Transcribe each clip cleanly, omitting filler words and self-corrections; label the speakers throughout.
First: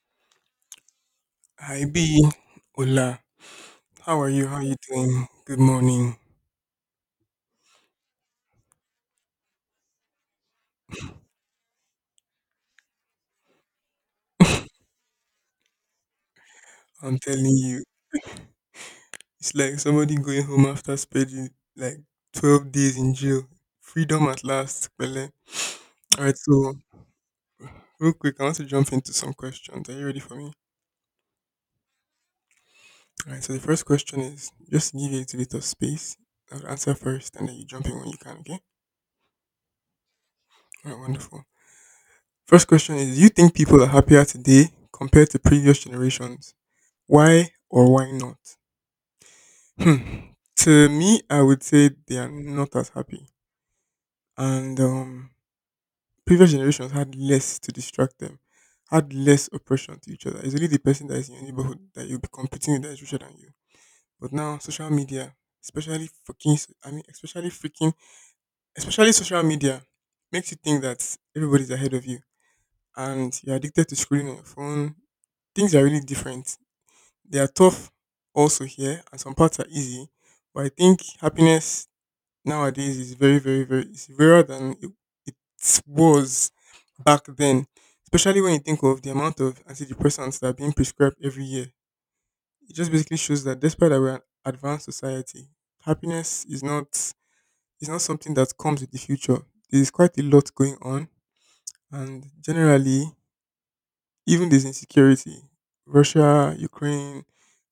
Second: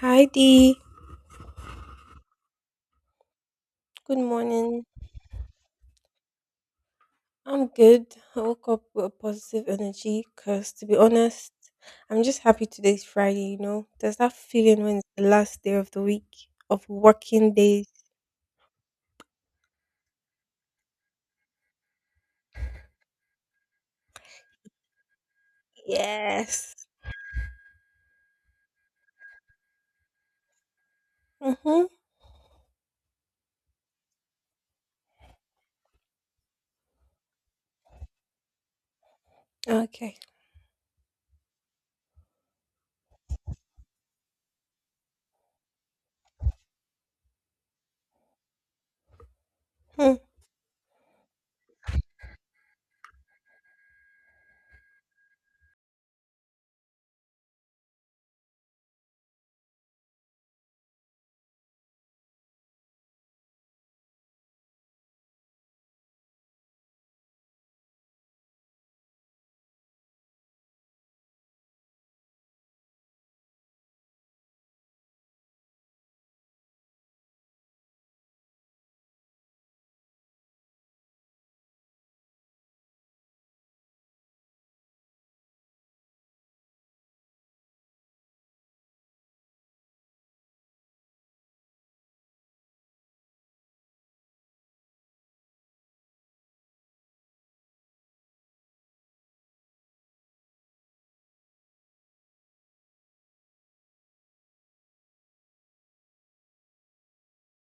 Speaker 1: Hi Dee.
Speaker 2: Hi B. Hola.
Speaker 1: Good
Speaker 2: How are you? How are you
Speaker 1: morning.
Speaker 2: doing? Good morning.
Speaker 1: I'm good. I woke up with a positive energy because, to be honest, I'm just happy today's Friday, you know? There's that feeling when it's the last day of the week, of
Speaker 2: I'm
Speaker 1: working
Speaker 2: telling you,
Speaker 1: days.
Speaker 2: it's like somebody going home after spending like 12 days in jail. Freedom at last. Bele. All right,
Speaker 1: Yes.
Speaker 2: so real quick, I want to jump into some questions. Are you ready for me?
Speaker 1: Mm-hmm.
Speaker 2: All right, so the first question is just to give you a little bit of space. I'll answer first and then you jump in when you can, okay?
Speaker 1: Okay.
Speaker 2: All right, wonderful. First question is, do you think people are happier today compared to previous generations? Why or why not?
Speaker 1: Hmm.
Speaker 2: Hmm. To me, I would say they are not as happy. And Previous generations had less to distract them, had less oppression to each other. It's only the person that is in your neighborhood that you'll be competing with that is richer than you. But now, social media, especially fucking, s- I mean, especially freaking, especially social media, makes you think that everybody's ahead of you. And you're addicted to scrolling on your phone. Things are really different. They are tough also here, and some parts are easy. But I think happiness nowadays is very, very, very it's rarer than it, it was back then. Especially when you think of the amount of antidepressants that are being prescribed every year. It just basically shows that despite that we're an advanced society, happiness is not something that comes with the future. There's quite a lot going on, and generally, even there's insecurity. Russia, Ukraine,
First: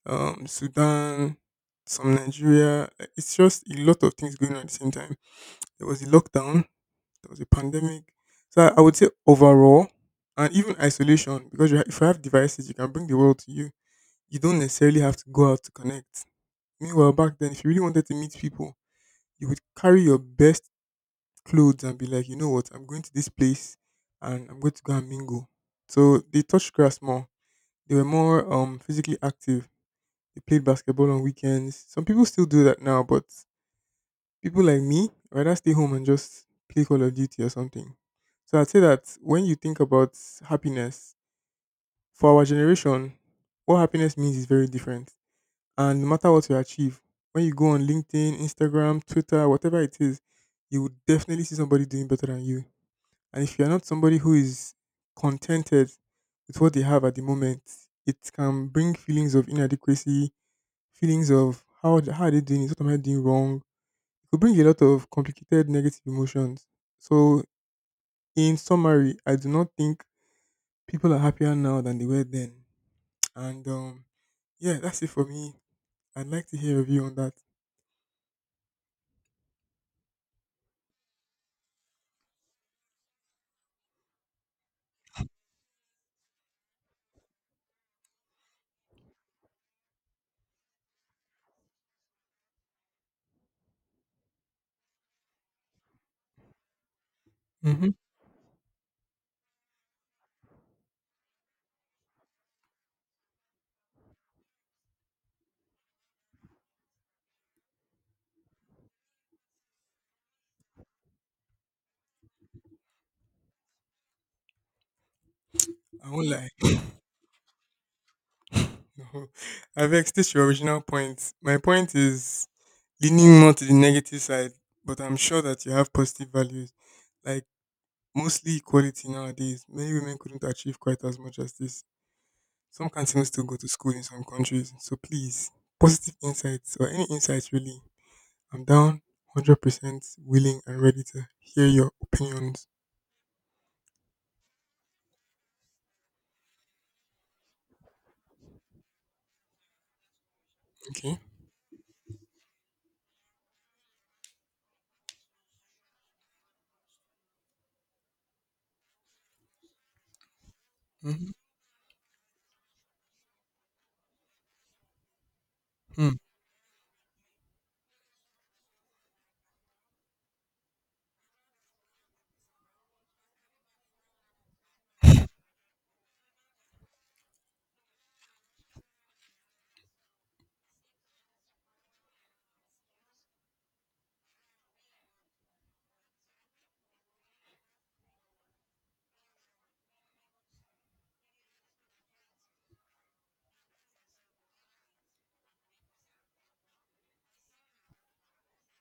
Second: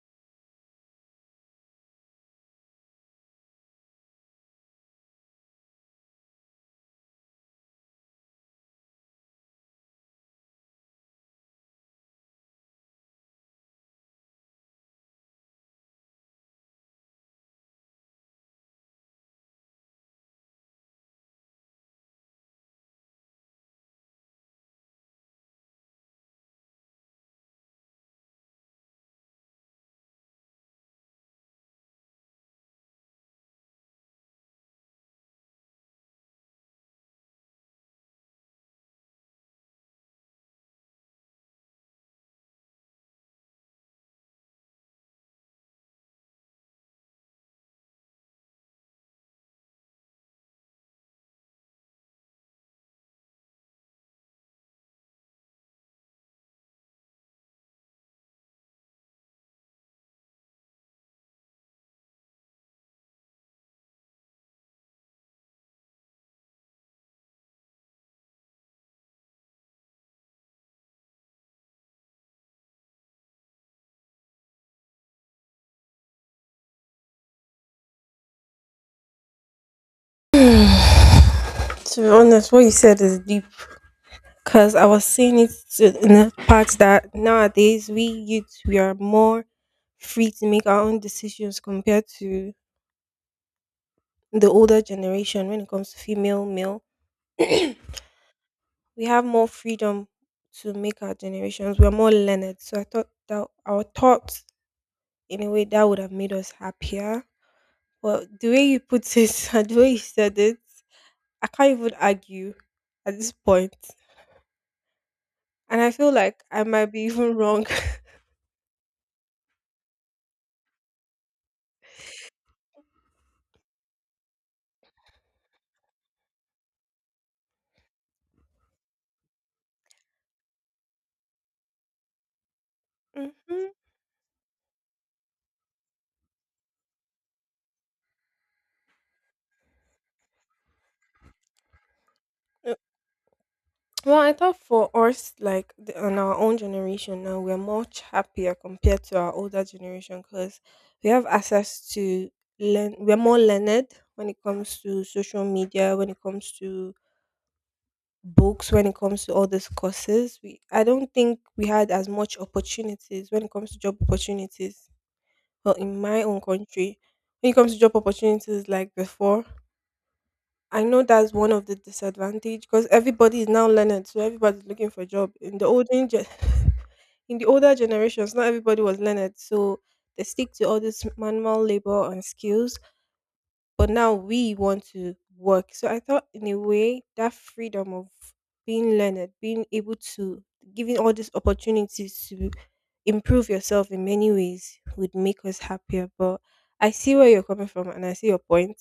Speaker 2: Sudan, some Nigeria. Like, it's just a lot of things going on at the same time. There was a lockdown there was a pandemic. So I would say overall, and even isolation, because if you have devices, you can bring the world to you. You don't necessarily have to go out to connect. Meanwhile, back then, if you really wanted to meet people, you would carry your best clothes and be like, you know what, I'm going to this place and I'm going to go and mingle. So they touched grass more. They were more physically active. They played basketball on weekends. Some people still do that now, but people like me rather stay home and just play Call of Duty or something. So I'd say that when you think about happiness, for our generation, what happiness means is very different. And no matter what you achieve, when you go on LinkedIn, Instagram, Twitter, whatever it is, you would definitely see somebody doing better than you. And if you're not somebody who is contented with what they have at the moment, it can bring feelings of inadequacy, feelings of how are they doing it? What am I doing wrong? Could bring a lot of complicated negative emotions. So, in summary, I do not think people are happier now than they were then. And Yeah, that's it for me. I'd like to hear a view on that.
Speaker 1: To be honest, what you said is deep because I was saying it to, in the part that nowadays we youths, we are more free to make our own decisions compared to the older generation when it comes to female, male. We
Speaker 2: Mm-hmm.
Speaker 1: have more freedom to make our generations. We're more learned. So I thought that our thoughts, in a way, that would have made us happier. But the way you put it and the way you said it, I can't even argue at this point. And I
Speaker 2: I
Speaker 1: feel
Speaker 2: won't
Speaker 1: like
Speaker 2: lie.
Speaker 1: I might be even wrong.
Speaker 2: No, I've extended your original point. My point is leaning more to the negative side, but I'm sure that you have positive values, like mostly equality nowadays. Many women couldn't achieve quite as much as this. Some can even
Speaker 1: Mhm.
Speaker 2: still go to school in some countries. So please, positive insights or any insights really, I'm down 100% willing and ready to hear your opinions.
Speaker 1: Well, I thought for us, like on our own generation now, we're much happier compared to our older generation because we
Speaker 2: Okay?
Speaker 1: have access to learn. We're more learned when it comes to social media, when it comes to books, when it comes to all these courses. I don't
Speaker 2: Mm-hmm.
Speaker 1: think we had as much opportunities when it comes to job opportunities. Well, in
Speaker 2: Hmm.
Speaker 1: my own country, when it comes to job opportunities, like before, I know that's one of the disadvantage because everybody is now learned, so everybody's looking for a job. In the olden gen- In the older generations, not everybody was learned, so they stick to all this manual labor and skills. But now we want to work, so I thought in a way that freedom of being learned, being able to giving all these opportunities to improve yourself in many ways would make us happier. But I see where you're coming from, and I see your point.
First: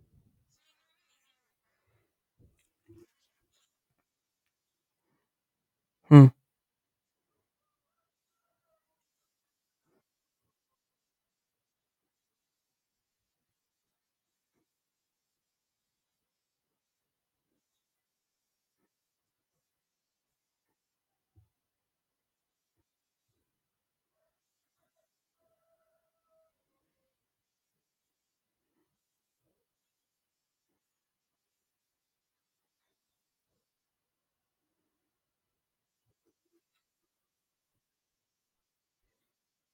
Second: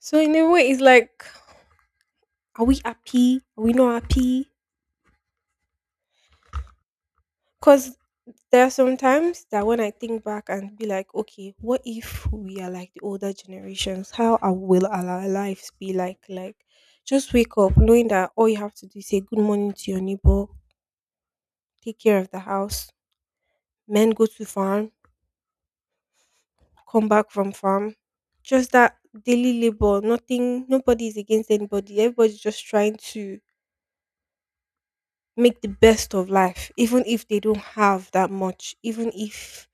Speaker 1: So in a way, it's like, are we happy? Are we not happy?
Speaker 2: Hmm.
Speaker 1: Because there are some times that when I think back and be like, okay, what if we are like the older generations? Will our lives be like? Like, just wake up knowing that all you have to do is say good morning to your neighbor, take care of the house, men go to farm, come back from farm. Just that daily labor, nothing, nobody is against anybody. Everybody's just trying to make the best of life, even if they don't have that much, even if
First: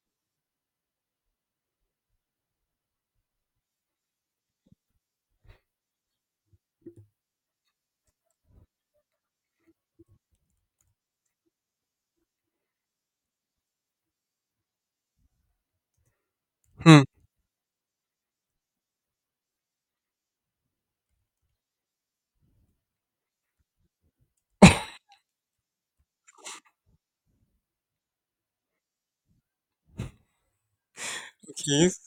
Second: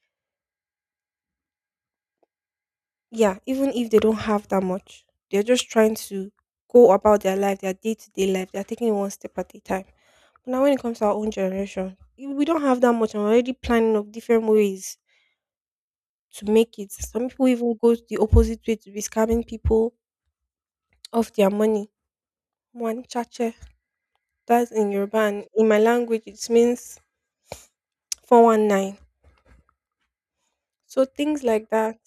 Speaker 1: yeah, even if they don't have that much, they're just trying to go about their life, their day to day life. They're taking it one step at a time. But now, when it comes to our own generation, we don't have that much. I'm already planning of different ways to make it.
Speaker 2: Hmm.
Speaker 1: Some people even go the opposite way to be scamming people of their money. One chache, that's in Yoruba, and in my language, it means 419. So things like
Speaker 2: Okay.
Speaker 1: that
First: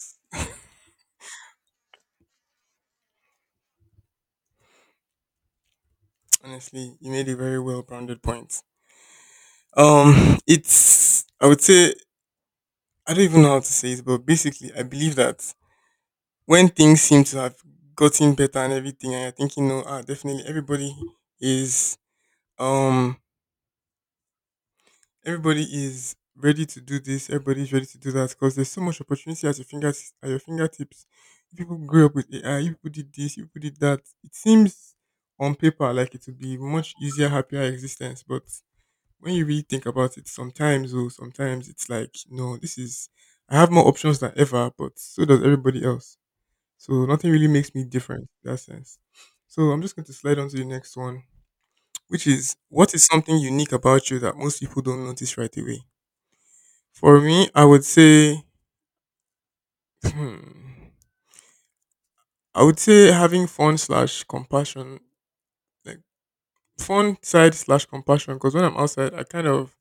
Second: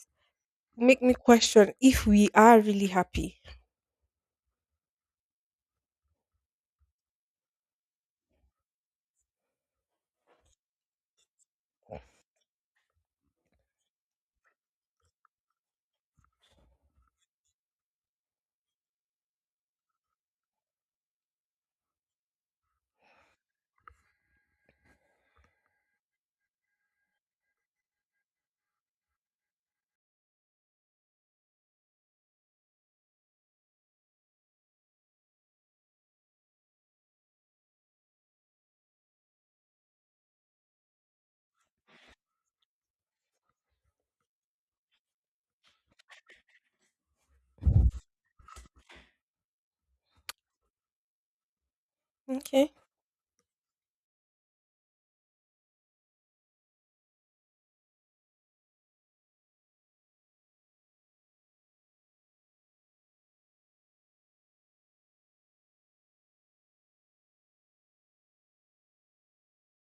Speaker 1: make me question if we are really happy.
Speaker 2: Honestly, you made a very well-rounded point. It's, I would say, I don't even know how to say it, but basically, I believe that when things seem to have gotten better and everything, and you're thinking, no, ah, definitely is, um, everybody is ready to do this, everybody is ready to do that because there's so much opportunity at your fingertips. If people grew up with AI, if people did this, if people did that. It seems on paper like it would be much easier, happier existence, but when you really think about it, sometimes oh, sometimes it's like, no, this is I have more options than ever, but so does everybody else. So nothing really makes me different in that sense. So I'm just going to slide on to the next one, which is,
Speaker 1: Okay.
Speaker 2: what is something unique about you that most people don't notice right away? For me, I would say, hmm, I would say having fun slash compassion, like fun side slash compassion, because when I'm outside, I kind of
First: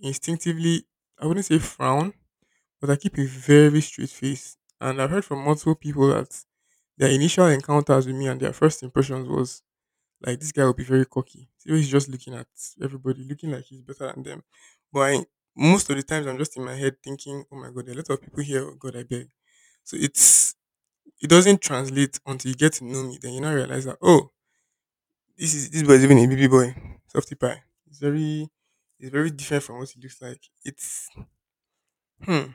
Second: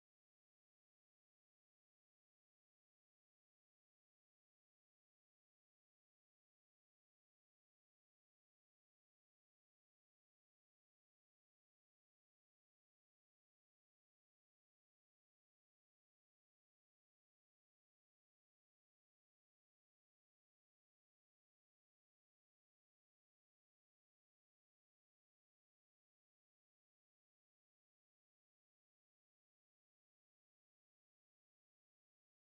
Speaker 2: instinctively, I wouldn't say frown, but I keep a very straight face. And I've heard from multiple people that their initial encounters with me and their first impressions was like, this guy will be very cocky. So he's just looking at everybody, looking like he's better than them. But I, most of the times, I'm just in my head thinking, oh my God, there are a lot of people here. Oh God, I beg. So it doesn't translate until you get to know me. Then you now realize that oh, this boy is even a baby boy, softy pie. It's very different from what he looks like. It's hmm.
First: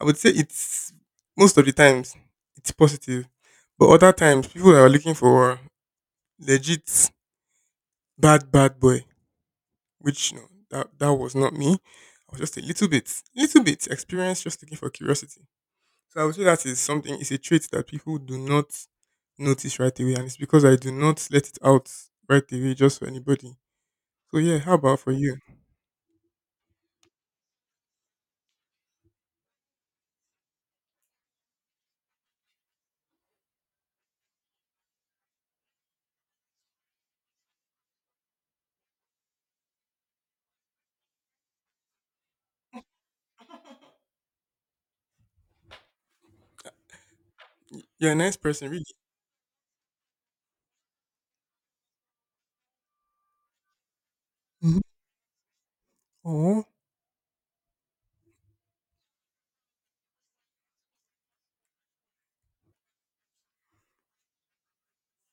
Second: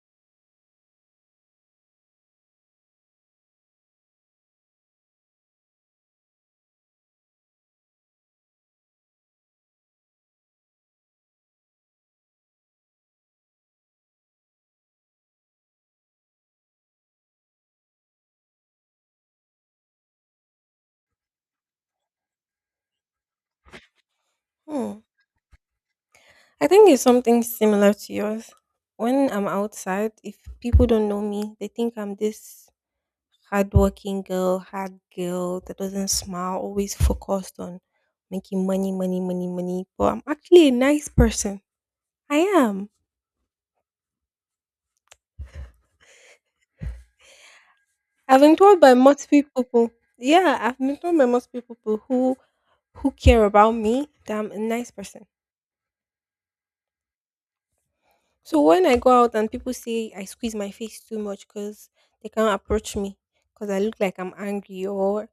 Speaker 2: I would say it's most of the times it's positive, but other times people are looking for legit bad boy, which you know that was not me. I was just a little bit experienced, just looking for curiosity. So I would say that is something, it's a trait that people do not notice right away. And it's because I do not let it out right away just for anybody. So yeah, how about
Speaker 1: Hmm.
Speaker 2: for you?
Speaker 1: I think it's something similar to yours. When I'm outside, if people don't know me, they think I'm this hardworking girl, hard girl that doesn't smile, always focused on making money, money, money, money. But I'm actually a nice person. I am.
Speaker 2: You're a nice
Speaker 1: I've been
Speaker 2: person,
Speaker 1: told
Speaker 2: really.
Speaker 1: by multiple people. Yeah, I've been told by multiple people who care about me that I'm a
Speaker 2: Hmm.
Speaker 1: nice person.
Speaker 2: Oh,
Speaker 1: So when I go out and people say I squeeze my face too much because they can't approach me because I look like I'm angry, or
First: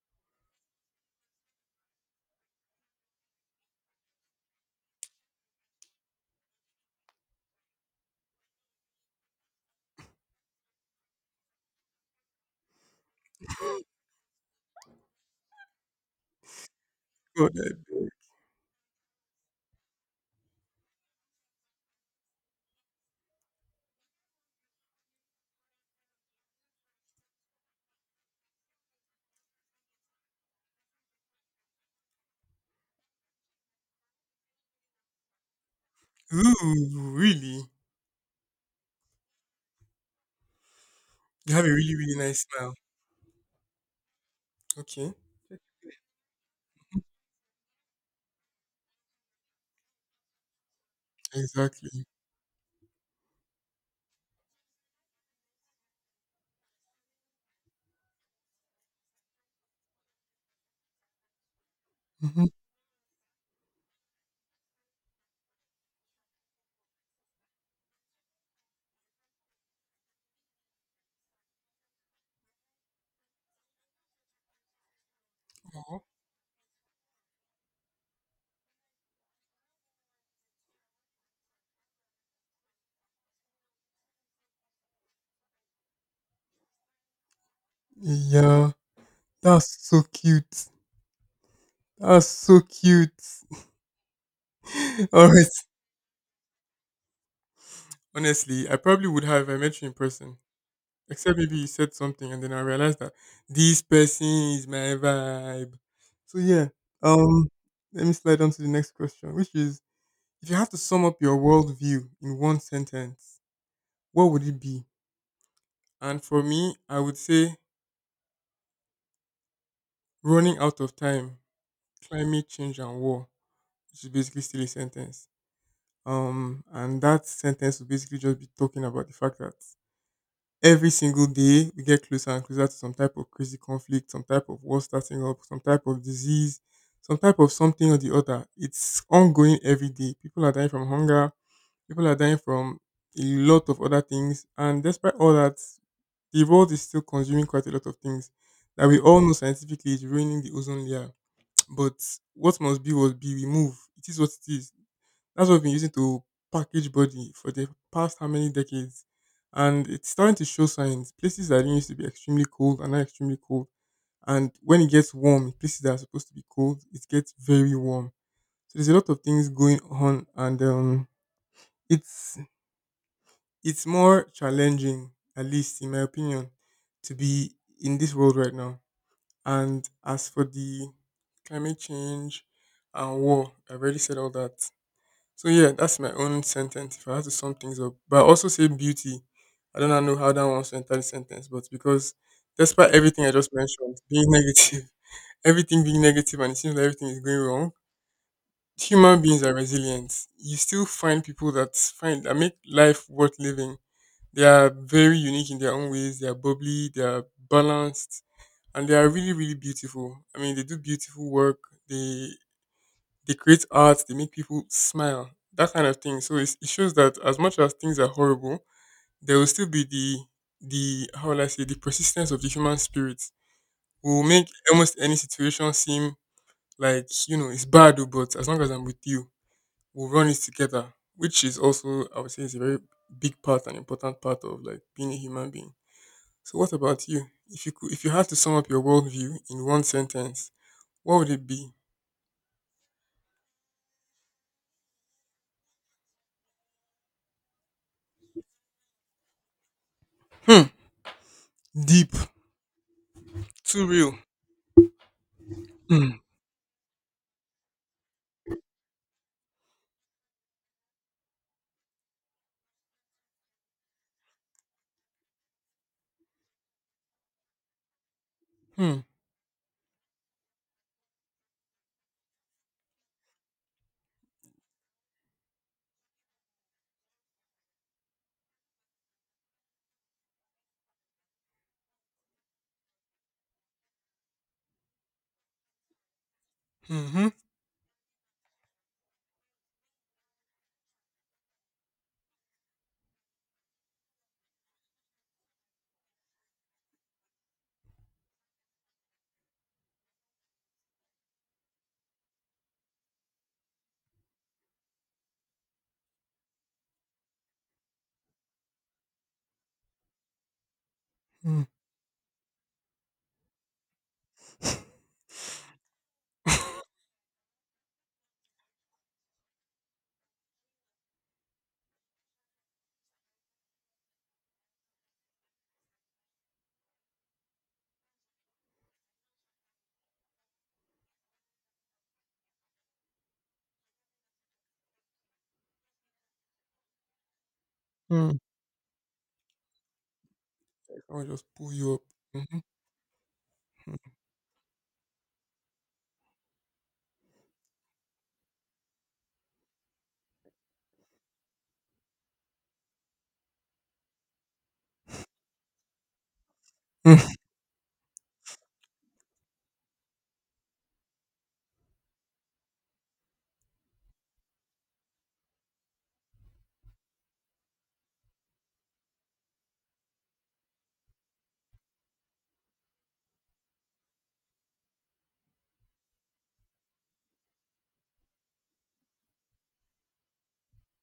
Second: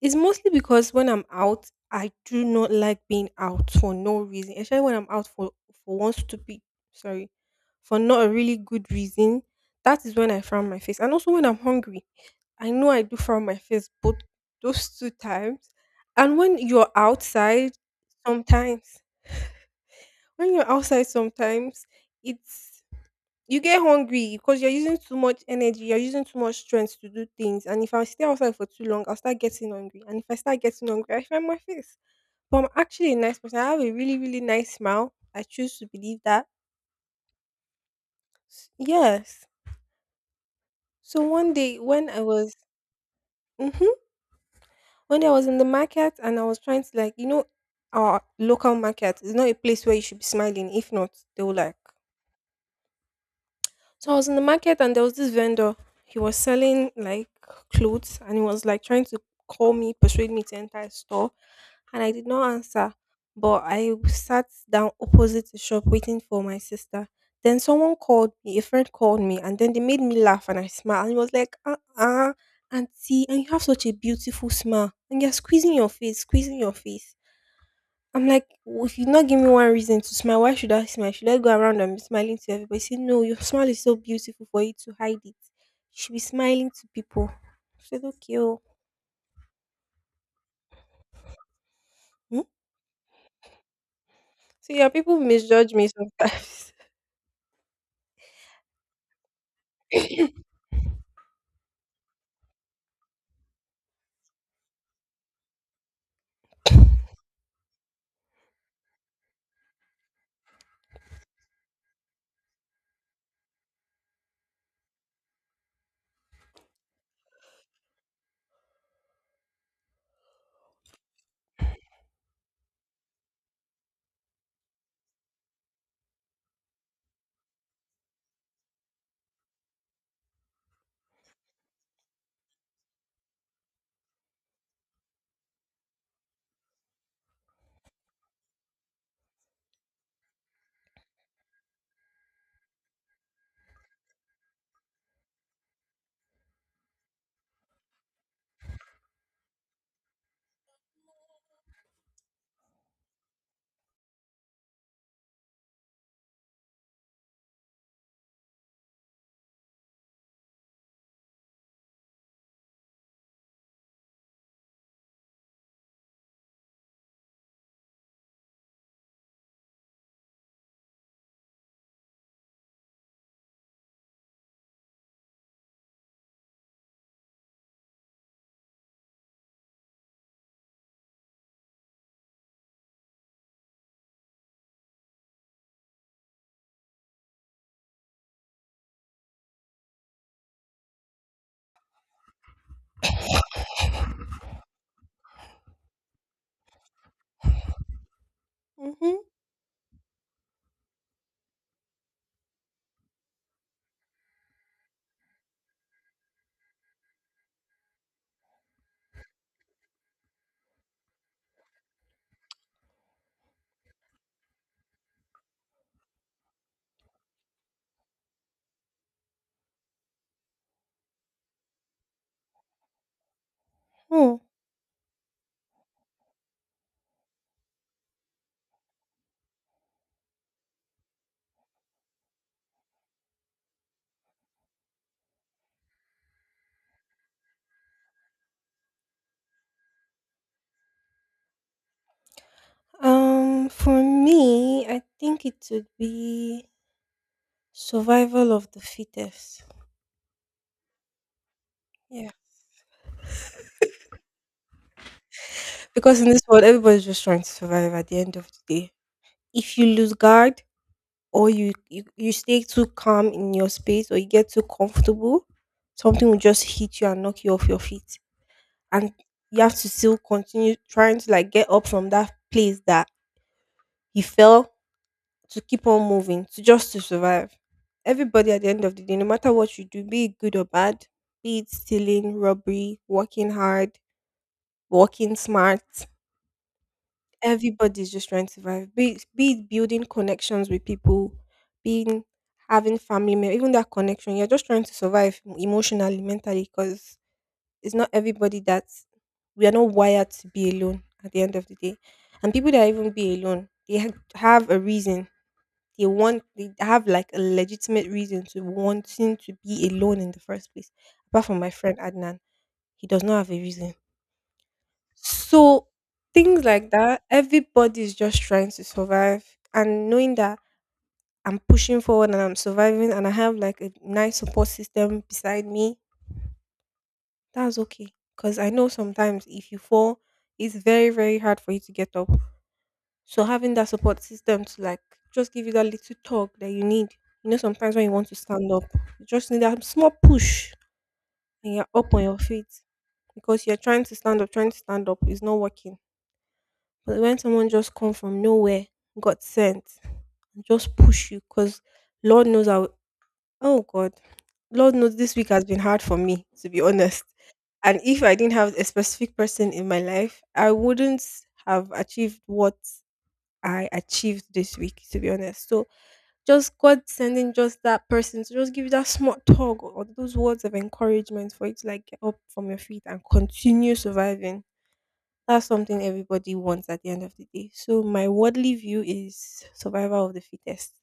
Speaker 1: it's mostly because when I'm out, I do not like being out for no reason. Especially when I'm out for one stupid sorry, for not a really good reason. That is when I frown my face. And also when I'm hungry. I know I do frown my face both those two times. And
Speaker 2: God, I beg.
Speaker 1: sometimes when you're outside sometimes it's you get hungry because you're using too much energy, you're using too much strength to do things. And if I stay outside for too long, I'll start getting hungry. And if I start getting hungry, I find my face. But I'm actually a nice person. I have a really, really nice smile. I choose to believe that.
Speaker 2: Ooh, really?
Speaker 1: Yes. So one
Speaker 2: You have a
Speaker 1: day
Speaker 2: really,
Speaker 1: when
Speaker 2: really
Speaker 1: I
Speaker 2: nice
Speaker 1: was
Speaker 2: smile.
Speaker 1: hmm
Speaker 2: Okay.
Speaker 1: when I was in the market and I was trying to like, our local market is not a place where you should be smiling. If not, they will like
Speaker 2: Exactly.
Speaker 1: so I was in the market and there was this vendor. He was selling like clothes and he was like trying to call me, persuade me to enter his store. And I did
Speaker 2: Hmm.
Speaker 1: not answer. But I sat down opposite the shop waiting for my sister. Then someone called me, a friend called me, and then they made me laugh and I smiled. And he was like, auntie, and you have such a beautiful smile. And you're squeezing your face, squeezing your face. I'm like, "If you not give me one reason to smile, why should I smile? Should I go around and be smiling to everybody? Say, no, your smile is so beautiful for you to hide it. You should be smiling to people. I said, okay, oh.
Speaker 2: Yeah, that's so cute. That's
Speaker 1: Hmm?
Speaker 2: so cute.
Speaker 1: So yeah, people
Speaker 2: All right.
Speaker 1: misjudge me sometimes.
Speaker 2: Honestly, I probably would have if I met you in person. Except maybe you said something and then I realized that this person is my vibe. So yeah. Um Let me slide on to the next question, which is, if you have to sum up your worldview in one sentence, what would it be? And for me, I would say running out of time, climate change and war, which is basically still a sentence. And that sentence would basically just be talking about the fact that every single day we get closer and closer to some type of crazy conflict, some type of war starting up, some type of disease, some type of something or the other. It's ongoing every day. People are dying from hunger, people are dying from a lot of other things. And despite all that, the world is still consuming quite a lot of things that we all know scientifically is ruining the ozone layer. But what must be, will be. We move. It is what it is. That's what we've been using to package body for the past how many decades. And it's starting to show signs. Places that didn't used to be extremely cold are now extremely cold. And when it gets warm, places that are supposed to be cold, it gets very warm. So there's a lot of things going on, and it's it's more challenging, at least in my opinion, to be in this world right now. And as for the climate change and war, I've already said all that. So yeah, that's my own sentence. If I had to sum things up, but I also say beauty. I do not know how that wants to enter the sentence, but because despite everything I just mentioned, being negative, everything being negative, and it seems like everything is going wrong,
Speaker 1: Mm-hmm.
Speaker 2: human beings are resilient. You still find people that find that make life worth living. They are very unique in their own ways. They are bubbly. They are balanced, and they are really, really beautiful. I mean, they do beautiful work. They they create art, they make people smile, that kind of thing. So it's, it shows that as much as things are horrible, there will still be the, how will I say, the persistence of the human spirit will
Speaker 1: Oh.
Speaker 2: make almost any situation seem like, you know, it's bad, oh, but as long as I'm with you, we'll run it together. Which is also, I would say, is a very big part, an important part of like being a human being. So what about you? If you had to sum up your worldview in one sentence, what would it be?
Speaker 1: For me, I think it would be survival of the fittest.
Speaker 2: Hmm. Deep.
Speaker 1: Yeah,
Speaker 2: Too real.
Speaker 1: because
Speaker 2: Hmm.
Speaker 1: in this world, everybody's just trying to survive. At the end of the day, if you lose guard, or you stay too calm in your space or you get too comfortable, something will just hit you and knock you off your feet.
Speaker 2: Hmm.
Speaker 1: And you have to still continue trying to like get up from that place that you fell to keep on moving, to just to survive. Everybody at the end of the day, no matter what you do, be it good or bad, be it stealing, robbery, working hard, working smart,
Speaker 2: Mhm.
Speaker 1: everybody's just trying to survive. Be it building connections with people, being having family, even that connection. You're just trying to survive emotionally, mentally, because it's not everybody that we are not wired to be alone at the end of the day. And people that even be alone, they have a reason. They have like a legitimate reason to wanting to be alone in the first place. Apart from
Speaker 2: Mm.
Speaker 1: my friend Adnan, he does not have a reason. So things like that, everybody's just trying to survive, and knowing that I'm pushing forward and I'm surviving and I have like a nice support system beside me, that's okay. Cause I know sometimes if you fall, it's very, very hard for you to get up. So having that support system to like just give you that little talk that you need. You know, sometimes when you want to
Speaker 2: Mm.
Speaker 1: stand up, you just need that small push
Speaker 2: I'll just pull
Speaker 1: and you're
Speaker 2: you up.
Speaker 1: up on your
Speaker 2: Mhm.
Speaker 1: feet. Because you're trying to stand up, trying to stand up, is not working. But when someone just come from nowhere, got sent, and just push you, because Lord knows I, w- oh God, Lord knows this week has been hard for me, to be honest.
Speaker 2: Mm.
Speaker 1: And if I didn't have a specific person in my life, I wouldn't have achieved what I achieved this week, to be honest. So just God sending just that person to just give you that small tug or those words of encouragement for you to like get up from your feet and continue surviving. That's something everybody wants at the end of the day. So my worldly view is survival of the fittest.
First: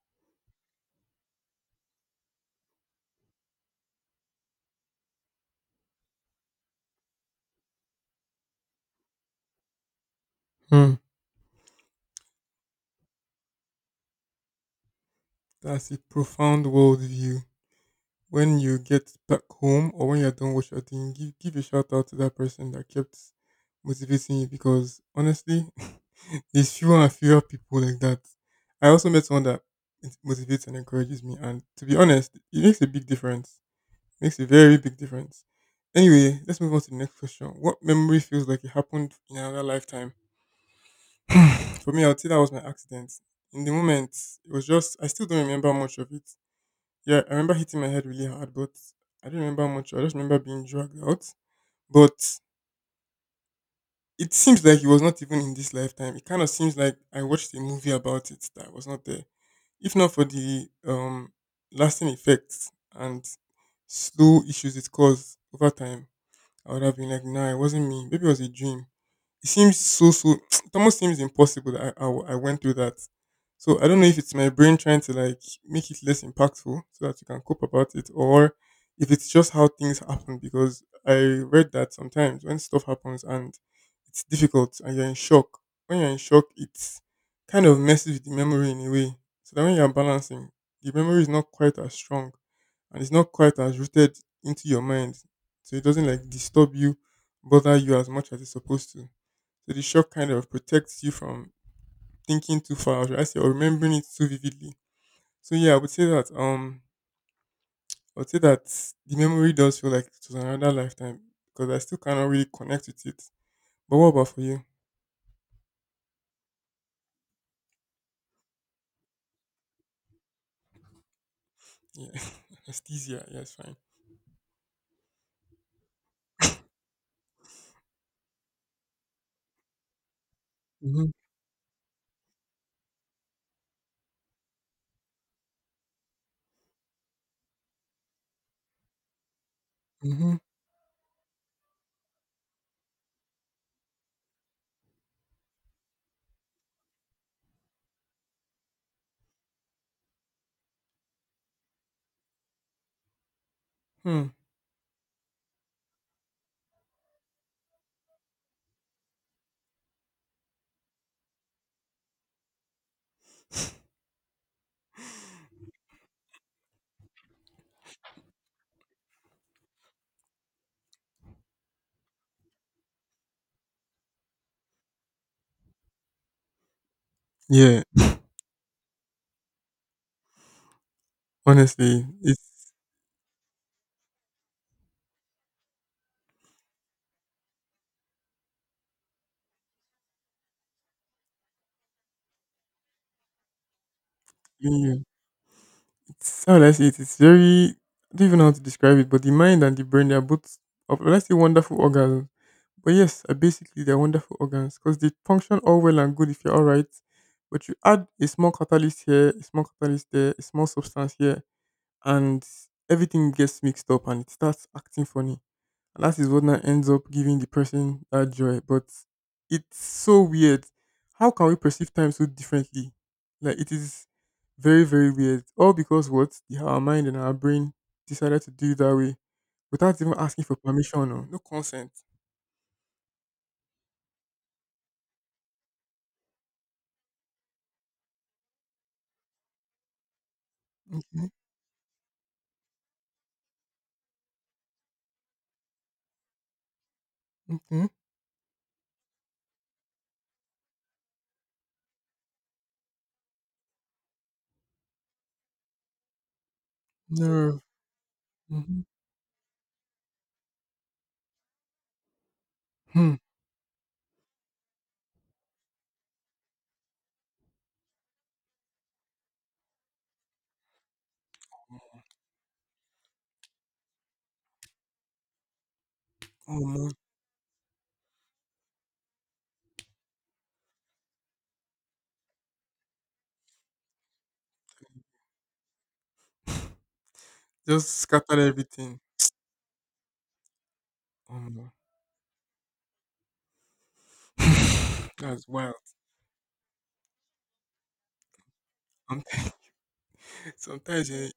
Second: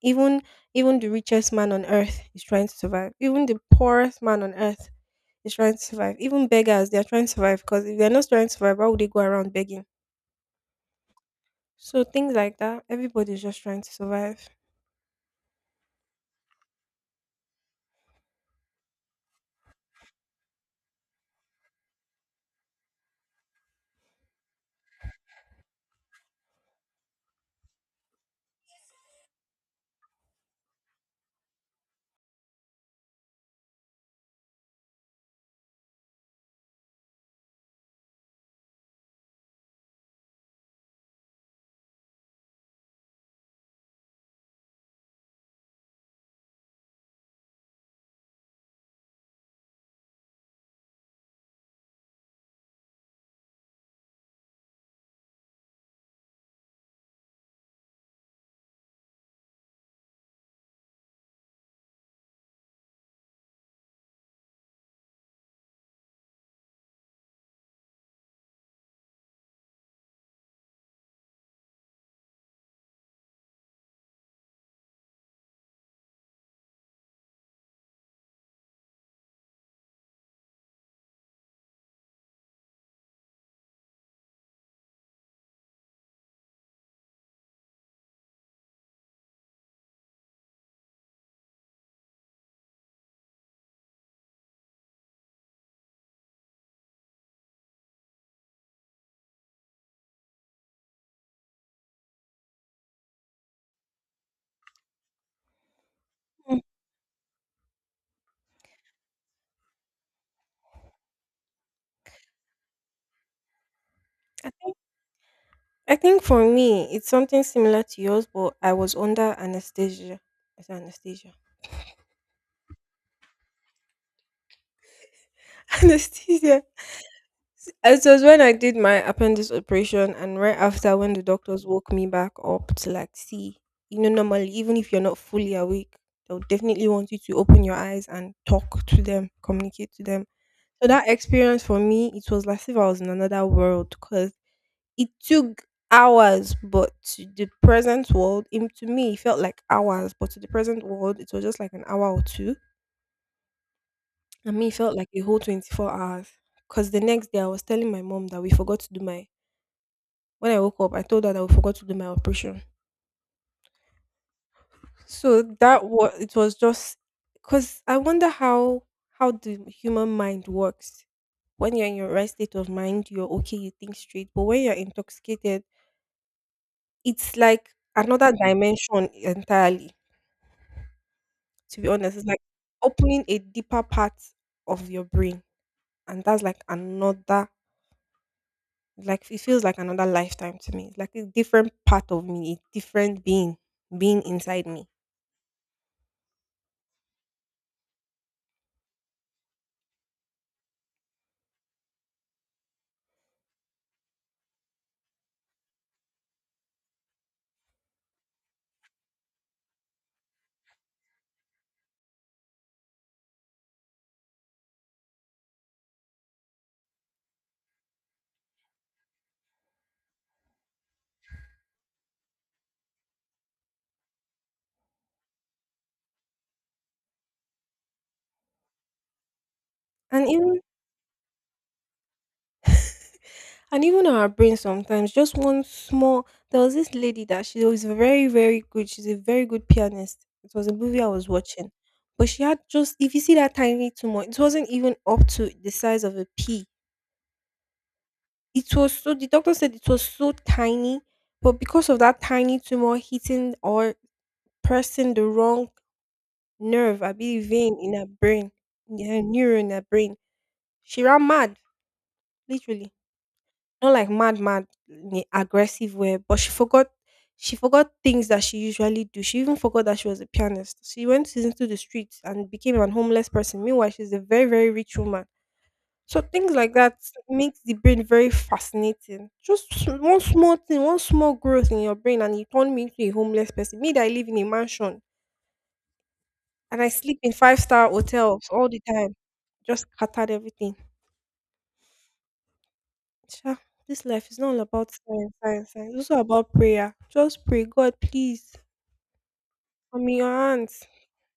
Speaker 1: Even even the richest man on earth is trying to survive. Even the poorest man on earth is trying to survive. Even beggars, they are trying to survive because if they're not trying to survive, why would they go around begging?
Speaker 2: Mhm.
Speaker 1: So things like that, everybody's just trying to survive.
Speaker 2: That's a profound worldview. When you get back home or when you're done what you're doing, give a shout out to that person that kept motivating you because honestly, there's fewer and fewer people like that. I also met someone that it motivates and encourages me, and to be honest, it makes a big difference. Makes a very big difference. Anyway, let's move on to the next question. What memory feels like it happened in another lifetime? For me, I would say that was my accident. In the moment, it was just, I still don't remember much of it. Yeah, I remember hitting my head really hard, but I don't remember much. I just remember being dragged out. But it seems like it was not even in this lifetime. It kind of seems like I watched a movie about it that was not there. If not for the lasting effects and slow issues it caused over time, I would have been like, nah, it wasn't me. Maybe it was a dream. It seems so, so, it almost seems impossible that I went through that. So I don't know if it's my brain trying to like make it less impactful so that you can cope about it, or if it's just how things happen. Because I read that sometimes when stuff happens and it's difficult and you're in shock, when you're in shock, it's kind of messes with the memory in a way. So that when you're balancing, the memory is not quite as strong and it's not quite as rooted into your mind so it doesn't like disturb you, bother you as much as it's supposed to. So the shock kind of protects you from thinking too far, or should I say, or remembering it too vividly. So yeah, I would say that
Speaker 1: Mm.
Speaker 2: um, I would say that the memory does feel like it was another lifetime because I still cannot really connect with it. But what about for
Speaker 1: I,
Speaker 2: you?
Speaker 1: th- I think for me, it's something similar to yours, but I was under anesthesia. I said anesthesia.
Speaker 2: Yeah, anesthesia. Yeah, it's fine.
Speaker 1: Anesthesia. It was when I did my appendix operation, and right after,
Speaker 2: Mm-hmm.
Speaker 1: when the doctors woke me back up to like see, normally, even if you're not fully awake, they'll definitely want you to open your eyes and talk to them, communicate to them.
Speaker 2: Mm-hmm.
Speaker 1: So that experience for me, it was like if I was in another world because it took hours, but to the present world, to me, it felt like hours, but to the present world, it was just like an hour or two.
Speaker 2: Hmm.
Speaker 1: And me, it felt like a whole 24 hours. Because the next day, I was telling my mom that we forgot to do my. When I woke up, I told her that we forgot to do my operation. So that was it was just because I wonder how the human mind works. When you're in your right state of mind, you're okay, you think straight. But when you're intoxicated, it's like
Speaker 2: Yeah,
Speaker 1: another dimension entirely. To be
Speaker 2: honestly,
Speaker 1: honest, it's like
Speaker 2: it's
Speaker 1: opening a deeper part of your brain, and that's like another, like, it feels like another lifetime to me. It's like a different part of me, a different being inside me.
Speaker 2: yeah, it's how will I say it. It's very I don't even know how to describe it, but the mind and the brain they are both, let's say, wonderful organs. But yes, basically they're wonderful organs because they function all well and good if you're all right. But you add a small catalyst here, a small catalyst there, a small substance here, and everything gets mixed up and it starts acting funny. And that is what now ends up giving the person that joy. But it's so weird. How can we perceive time so differently? Like it is very, very weird. All because what the- our mind and our brain decided to do it that way without even
Speaker 1: And
Speaker 2: asking for
Speaker 1: even
Speaker 2: permission or no consent.
Speaker 1: and even our brain sometimes, just one small— there was this lady that she was very, very good, she's a very good pianist. It was a movie I was watching, but she had just— if you see that tiny tumor, it wasn't even up to the size of a pea.
Speaker 2: Okay.
Speaker 1: It was so— the doctor said it was so tiny, but because of that tiny tumor hitting or pressing the wrong nerve, I believe
Speaker 2: Nerve.
Speaker 1: vein in her brain,
Speaker 2: Mhm.
Speaker 1: in her neuron in her brain, she ran mad, literally.
Speaker 2: Hmm.
Speaker 1: Not like mad, mad in a aggressive way, but she forgot things that she usually do. She even forgot that she was a pianist. She went into the streets and became an homeless person. Meanwhile, she's a very, very rich woman. So things
Speaker 2: Oh
Speaker 1: like
Speaker 2: man,
Speaker 1: that makes the brain very fascinating. Just one small thing, one small growth in your brain, and you turn me into a homeless person. Me that I live in a mansion and I sleep in five
Speaker 2: just
Speaker 1: star
Speaker 2: scattered
Speaker 1: hotels all the
Speaker 2: everything.
Speaker 1: time. Just scattered everything.
Speaker 2: Oh man,
Speaker 1: Sha, this life is not all about science,
Speaker 2: that's
Speaker 1: science,
Speaker 2: wild.
Speaker 1: science. It's also about prayer. Just pray, God, please,
Speaker 2: Some-
Speaker 1: I'm in your hands.
Speaker 2: sometimes eh,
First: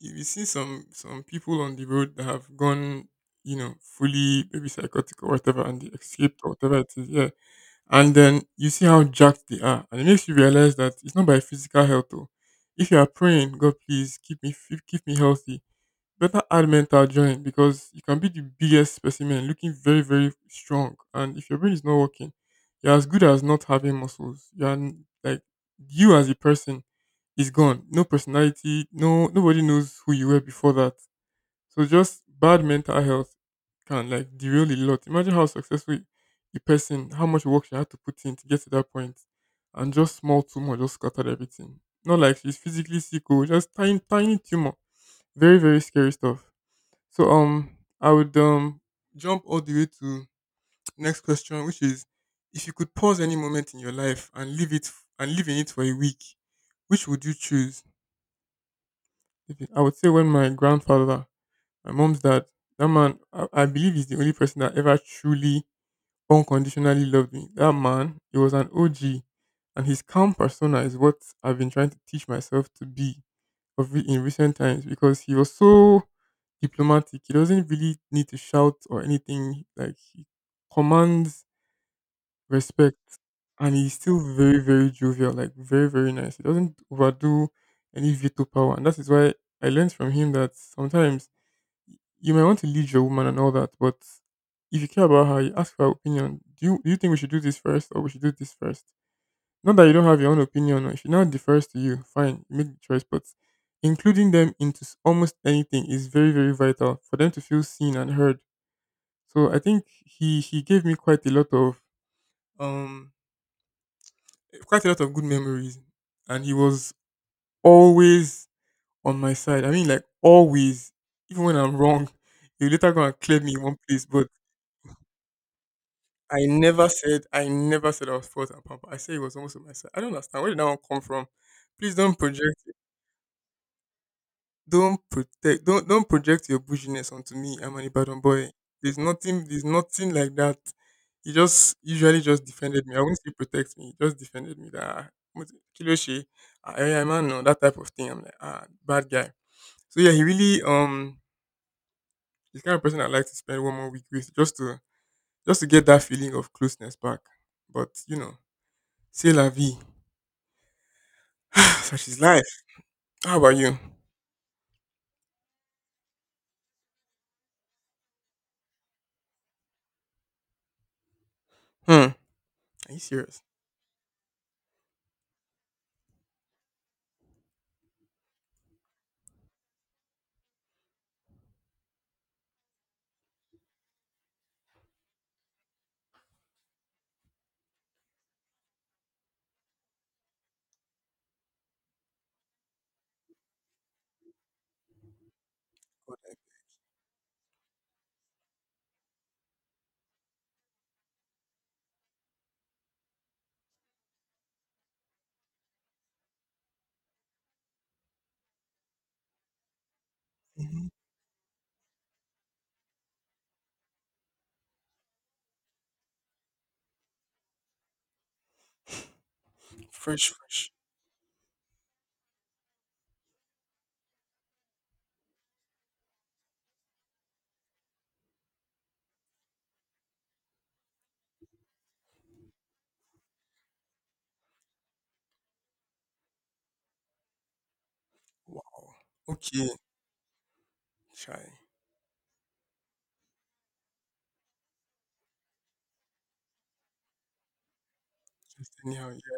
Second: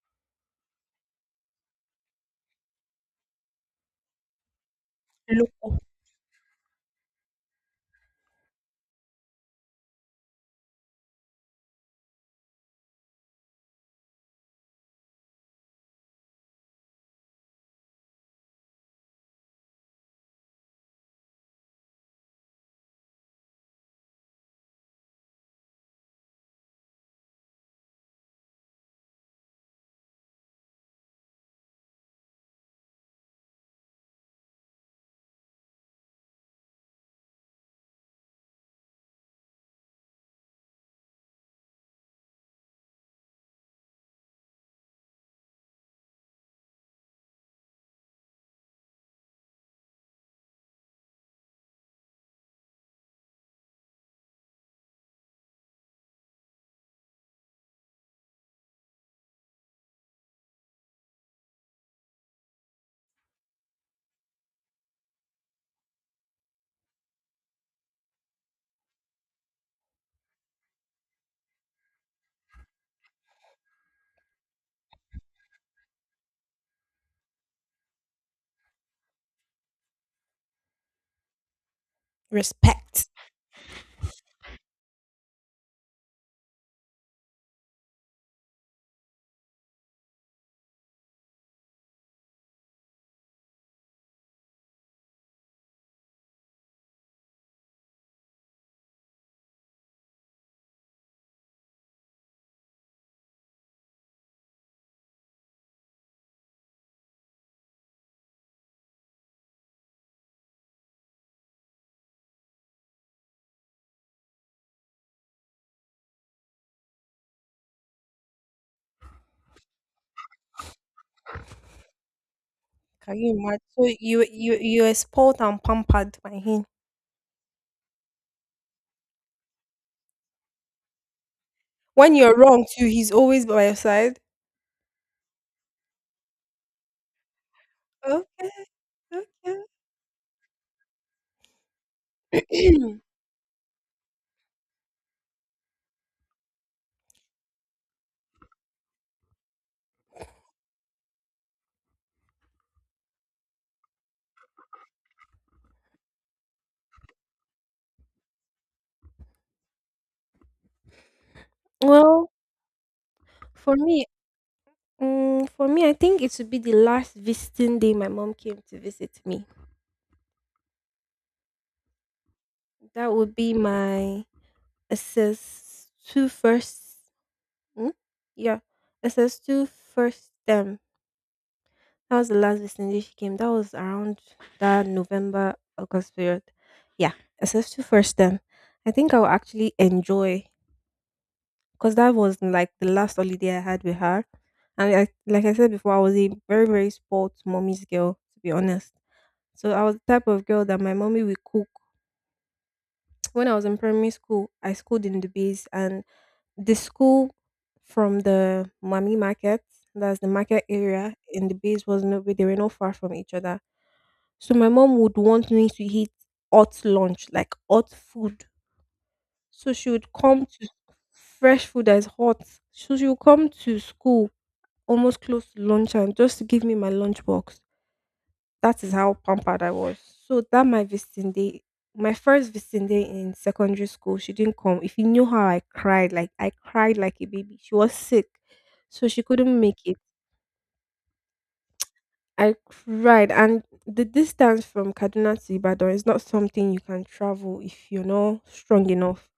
Speaker 2: if you see some people on the road that have gone, you know, fully maybe psychotic or
Speaker 1: Look,
Speaker 2: whatever,
Speaker 1: up.
Speaker 2: and they escaped or whatever it is, yeah. And then you see how jacked they are, and it makes you realize that it's not by physical health. Though. If you are praying, God, please keep me fit- keep me healthy, better add mental join because you can be the biggest specimen looking very, very strong. And if your brain is not working, you're as good as not having muscles. You're n- like, you as a person is gone. No personality, no, nobody knows who you were before that. So just bad mental health can like derail a lot. Imagine how successful a person, how much work she had to put in to get to that point, and just small tumor just scattered everything. Not like she's physically sick, or just tiny, tiny tumor. Very, very scary stuff. So um, I would jump all the way to next question, which is if you could pause any moment in your life and leave it f- and live in it for a week, which would you choose? If it- I would say when my grandfather, my mom's dad, that man, I believe he's the only person that ever truly unconditionally loved me. That man, he was an OG, and his calm persona is what I've been trying to teach myself to be of re- in recent times because he was so diplomatic. He doesn't really need to shout or anything. Like he commands respect,
Speaker 1: Respect.
Speaker 2: and he's still very very jovial, like very very nice. He doesn't overdo any veto power, and that is why I learned from him that sometimes you might want to lead your woman and all that, but if you care about her, you ask for her opinion. Do you think we should do this first or we should do this first? Not that you don't have your own opinion, or if no differs to you, fine, you make the choice. But including them into s- almost anything is very, very vital for them to feel seen and heard. So I think he gave me quite a lot of um quite a lot of good memories, and he was always on my side. I mean, like always, even when I'm wrong, he would later go
Speaker 1: Can
Speaker 2: and
Speaker 1: you
Speaker 2: clear me
Speaker 1: imagine?
Speaker 2: in one
Speaker 1: So
Speaker 2: place.
Speaker 1: you
Speaker 2: But
Speaker 1: you you are spoiled and pampered by him.
Speaker 2: I never said I was fault and pamper. I said he was almost on my side. I don't understand where did that one come from. Please
Speaker 1: When
Speaker 2: don't
Speaker 1: you're
Speaker 2: project.
Speaker 1: wrong too, he's always by your side.
Speaker 2: Don't protect don't project your bouginess onto me. I'm an Ibadan boy.
Speaker 1: Okay,
Speaker 2: There's
Speaker 1: okay.
Speaker 2: nothing like that. He just usually just defended me. I wouldn't say protect me, he just defended me that "Ah, Mo- Kiloshi, I am man no," that type of thing. I'm like, ah, bad guy. So yeah, he really he's the kind of person I like to spend one more week with just to get that feeling of closeness back. But you know, c'est la vie. Such is
Speaker 1: Well,
Speaker 2: life. How about
Speaker 1: for
Speaker 2: you?
Speaker 1: me, for me, I think it would be the last visiting day my mom came to visit me.
Speaker 2: Hmm. Are you
Speaker 1: That would
Speaker 2: serious?
Speaker 1: be my assess two first. Hmm? Yeah. SS2 first term. That was the last vicinity she came. That was around that November, August period. Yeah. SS2 first term. I think I will actually enjoy because that was like the last holiday I had with her. And I, like I said before, I was a very, very spoiled mommy's girl, to be honest. So I was the type of girl that my mommy would cook. When I was in primary school, I schooled in Dubiz, and the school from the Mami Market— that's the market
Speaker 2: Mhm.
Speaker 1: area in the base— was not— they were not far from each other. So my mom would want me to eat hot lunch, like hot food. So she would
Speaker 2: Fresh,
Speaker 1: come to—
Speaker 2: fresh.
Speaker 1: fresh food that is hot. So she would come to school almost close to lunch and just to give me my lunchbox. That is how pampered I was. So that my visiting day, my first visiting day in secondary school, she didn't come. If you knew how I cried like a baby. She was sick,
Speaker 2: Wow.
Speaker 1: so she couldn't
Speaker 2: Okay.
Speaker 1: make it.
Speaker 2: Chai.
Speaker 1: I cried, and the distance from Kaduna to Ibadan is not something you can travel if you're not
Speaker 2: Just
Speaker 1: strong
Speaker 2: anyhow, yeah.
Speaker 1: enough.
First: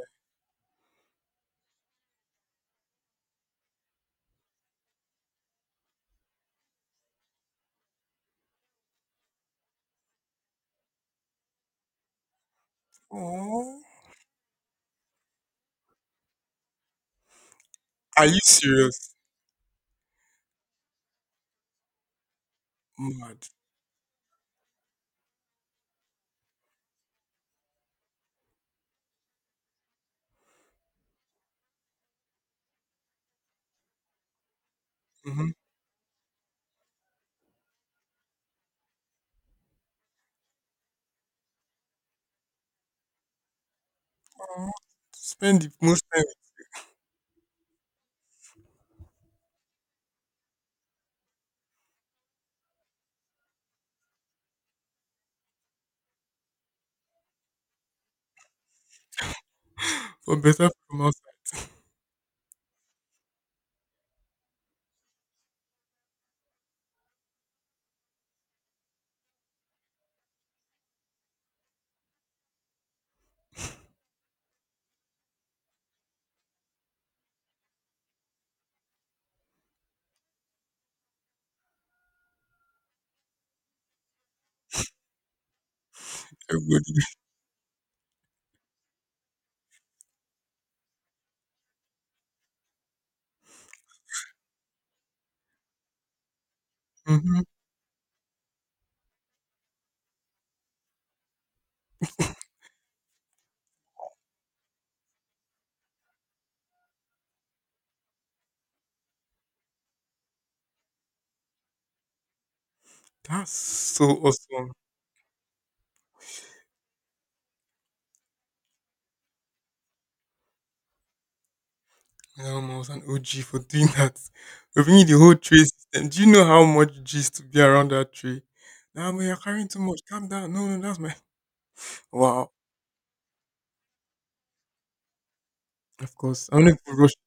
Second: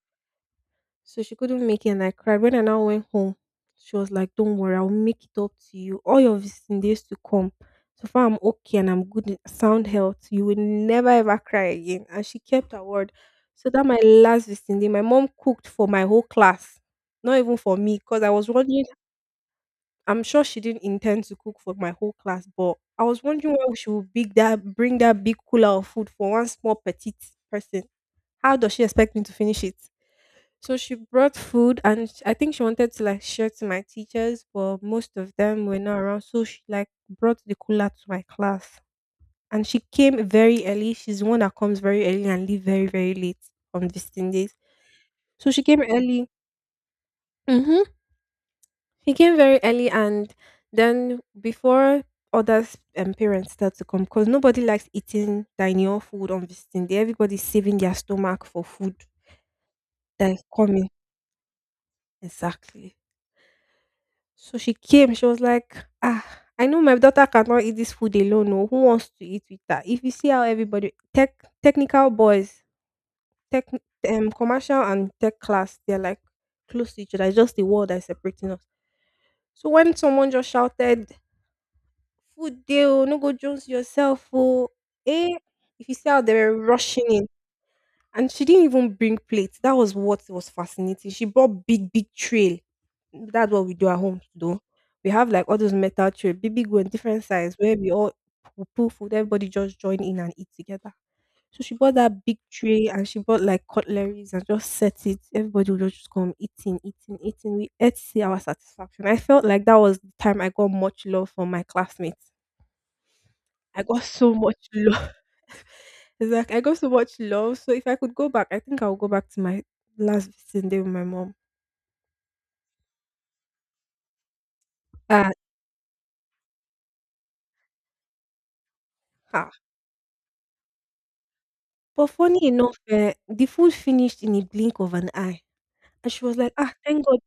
Speaker 1: So she couldn't make it and I cried. When I now went home, she was like, "Don't worry, I'll make it up to you. All your visiting days to come. So far I'm okay and I'm good in sound health, you will never ever cry again." And she kept her word.
Speaker 2: Aw.
Speaker 1: So that my last visiting day, my mom cooked for my whole class. Not even for me, because
Speaker 2: Are
Speaker 1: I
Speaker 2: you
Speaker 1: was wondering—
Speaker 2: serious?
Speaker 1: I'm sure she didn't intend to cook for my whole class, but I was
Speaker 2: Mad.
Speaker 1: wondering why she would big that bring that big cooler of food for one small petite person. How does she expect me to finish it? So she brought food and I think she wanted to like share to my teachers, but most of
Speaker 2: Mm-hmm.
Speaker 1: them were not around. So she like brought the cooler to my class. And she came very early. She's the one that comes very early and leave very, very late on visiting days. So she
Speaker 2: Spend the
Speaker 1: came
Speaker 2: most time.
Speaker 1: early. Mm-hmm. She came very early and then before others and parents start to come, because nobody likes eating dining hall food on visiting day. Everybody's saving their stomach for food that
Speaker 2: For
Speaker 1: is
Speaker 2: better
Speaker 1: coming.
Speaker 2: from outside
Speaker 1: Exactly. So she came, she was like, "Ah, I know my daughter cannot eat this food alone. No, who wants to eat with her?" If you see how everybody technical boys, tech commercial and tech class, they're like close to each other. It's just the wall that's separating us. So when someone just shouted, "Food dey oh, no go jones yourself oh," eh, if you see how they were
Speaker 2: everybody.
Speaker 1: rushing in. And she didn't even bring plates. That was what was fascinating. She brought big, big tray. That's what we do at home though. We have like all those metal tray, big, big one, different
Speaker 2: Mm-hmm.
Speaker 1: size, where we all pull food, everybody just join in and eat together. So she bought that big tray and she bought like cutleries and just set it. Everybody would just come eating, eating, eating. We ate to see our satisfaction. I felt like that was the time I got much love from my classmates.
Speaker 2: That's
Speaker 1: I got
Speaker 2: so
Speaker 1: so much
Speaker 2: awesome.
Speaker 1: love. Exactly. I got so much love. So if I could go back, I think I'll go back to my last visiting day with my mom.
Speaker 2: My mom was an OG for doing that. We're bringing the
Speaker 1: Ah,
Speaker 2: whole tray system. Do you know how much gist to be around that tree? Nah, man, you're
Speaker 1: ah.
Speaker 2: carrying too much. Calm down. No, no, that's my.
Speaker 1: But funny
Speaker 2: Wow.
Speaker 1: enough, eh, the food finished in a blink of an eye. And
Speaker 2: Of
Speaker 1: she was
Speaker 2: course.
Speaker 1: like,
Speaker 2: I'm
Speaker 1: "Ah,
Speaker 2: to
Speaker 1: thank
Speaker 2: rush.
Speaker 1: God."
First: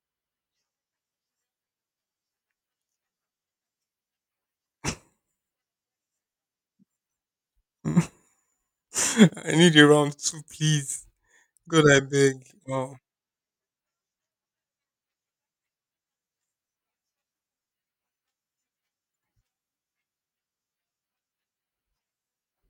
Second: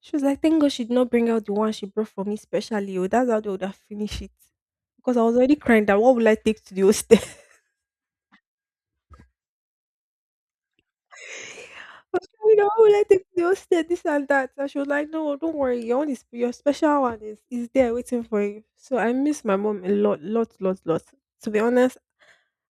Speaker 1: She was like, thank God she did not bring out the one she brought for me specially. Oh, that's how they would have finished it. Because I was already crying that what will I take to the hostel?
Speaker 2: I need a round two, please. God, I beg.
Speaker 1: You know,
Speaker 2: Wow.
Speaker 1: like they all said this and that. And she was like, "No, don't worry, your own is— your special one is— is there waiting for you." So I miss my mom a lot, lot, lot, lot. To be honest,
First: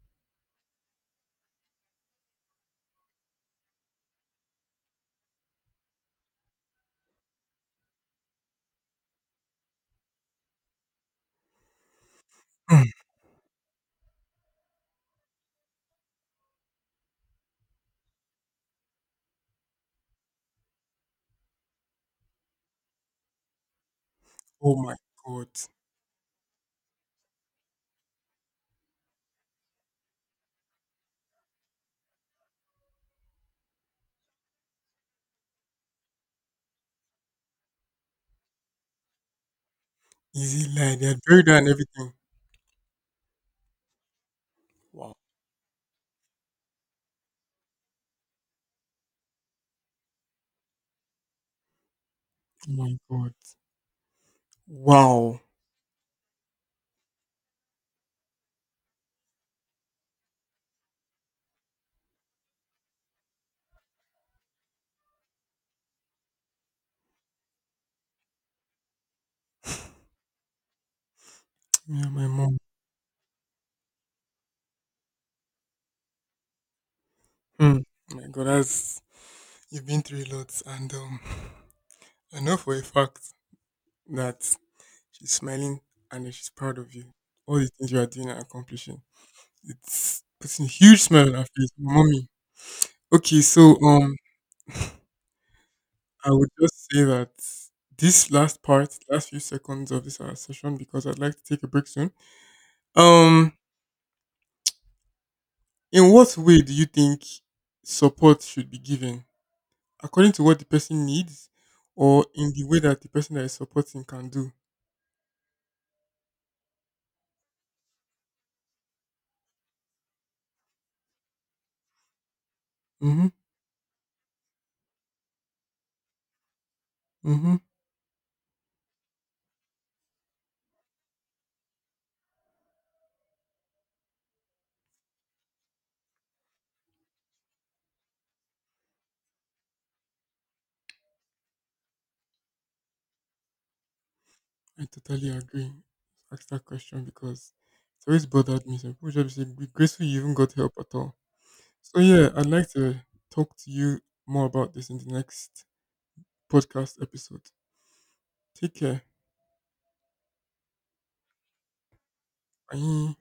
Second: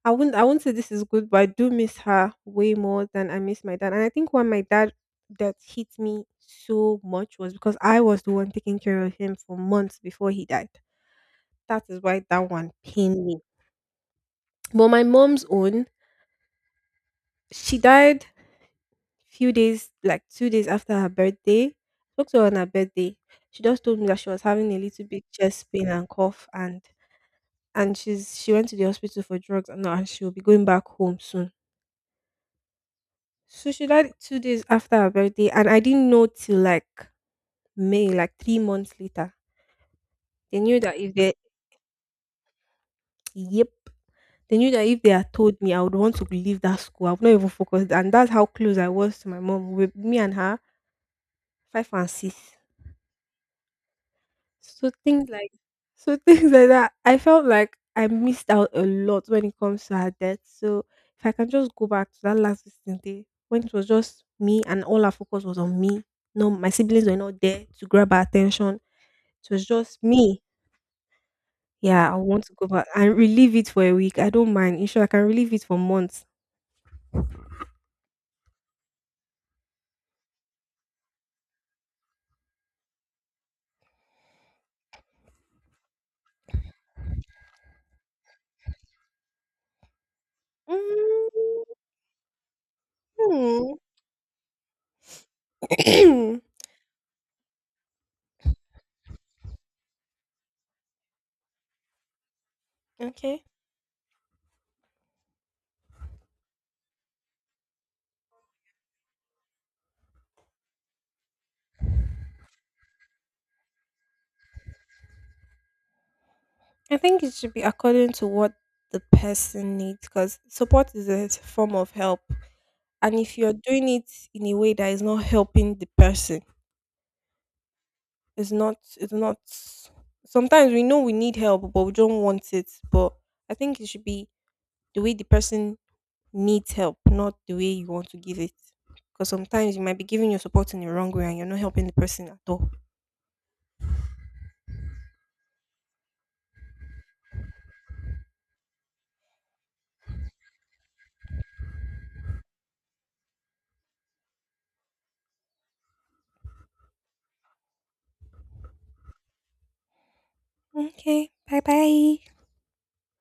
Speaker 1: I wouldn't say this is good, but I do miss her way more than I miss my dad. And I think why my dad that hit me so much was because I was the one taking care of him for months before he died. That is why that one pained me. But my mom's own, she died few days, like 2 days after her birthday. Spoke to her on her birthday. She just told me that she was having
Speaker 2: Oh
Speaker 1: a
Speaker 2: my
Speaker 1: little bit
Speaker 2: God.
Speaker 1: chest pain and cough, and she went to the hospital for drugs and now, and she will be going back home soon. So she died 2 days after her birthday, and I didn't know till like May, like 3 months later.
Speaker 2: Is
Speaker 1: They
Speaker 2: it
Speaker 1: knew that
Speaker 2: like they
Speaker 1: if
Speaker 2: had
Speaker 1: they—
Speaker 2: buried her and everything?
Speaker 1: yep, they knew that if they
Speaker 2: Wow.
Speaker 1: had told me, I would want to leave that school. I would not even focus, and that's how close I was to my mom, with me and her, five and six.
Speaker 2: Oh my god.
Speaker 1: So things
Speaker 2: Wow.
Speaker 1: like— so things like that, I felt like I missed out a lot when it comes to her death. So if I can just go back to that last visiting day when it was just me and all our focus was on me. No, my siblings were not there to grab our attention. It was just me.
Speaker 2: Me
Speaker 1: Yeah,
Speaker 2: and
Speaker 1: I
Speaker 2: my
Speaker 1: want to
Speaker 2: mom.
Speaker 1: go back and relive it for a week. I don't mind. In short, I can relive it for months.
Speaker 2: Hmm. Oh my god, that's you've been through a lot and I know for a fact that she's smiling and that she's proud of you. All the things you are doing and accomplishing. It's putting a huge smile on her face. Mommy. Okay,
Speaker 1: Mm.
Speaker 2: so um I would just say that this last part, last few seconds of this our session because I'd like to take a break soon.
Speaker 1: Okay.
Speaker 2: Um In what way do you think support should be given? According to what the person needs or in the way that the person that is supporting can do?
Speaker 1: I think it should be according to what the person needs, because support is a form of help. And
Speaker 2: Mm-hmm.
Speaker 1: if you're doing it in a way that is not helping the person,
Speaker 2: Mm-hmm.
Speaker 1: it's not, it's not. Sometimes we know we need help, but we don't want it. But I think it should be the way the person needs help, not the way you want to give it. Because sometimes you might be giving your support in the wrong way and you're not helping the person at all.
Speaker 2: I totally agree. Ask that question because it's always bothered me. Some people just be saying, be grateful you even got help at all. So yeah, I'd like to talk to you more about this in the next podcast episode. Take care.
Speaker 1: Okay, bye bye.
Speaker 2: Bye.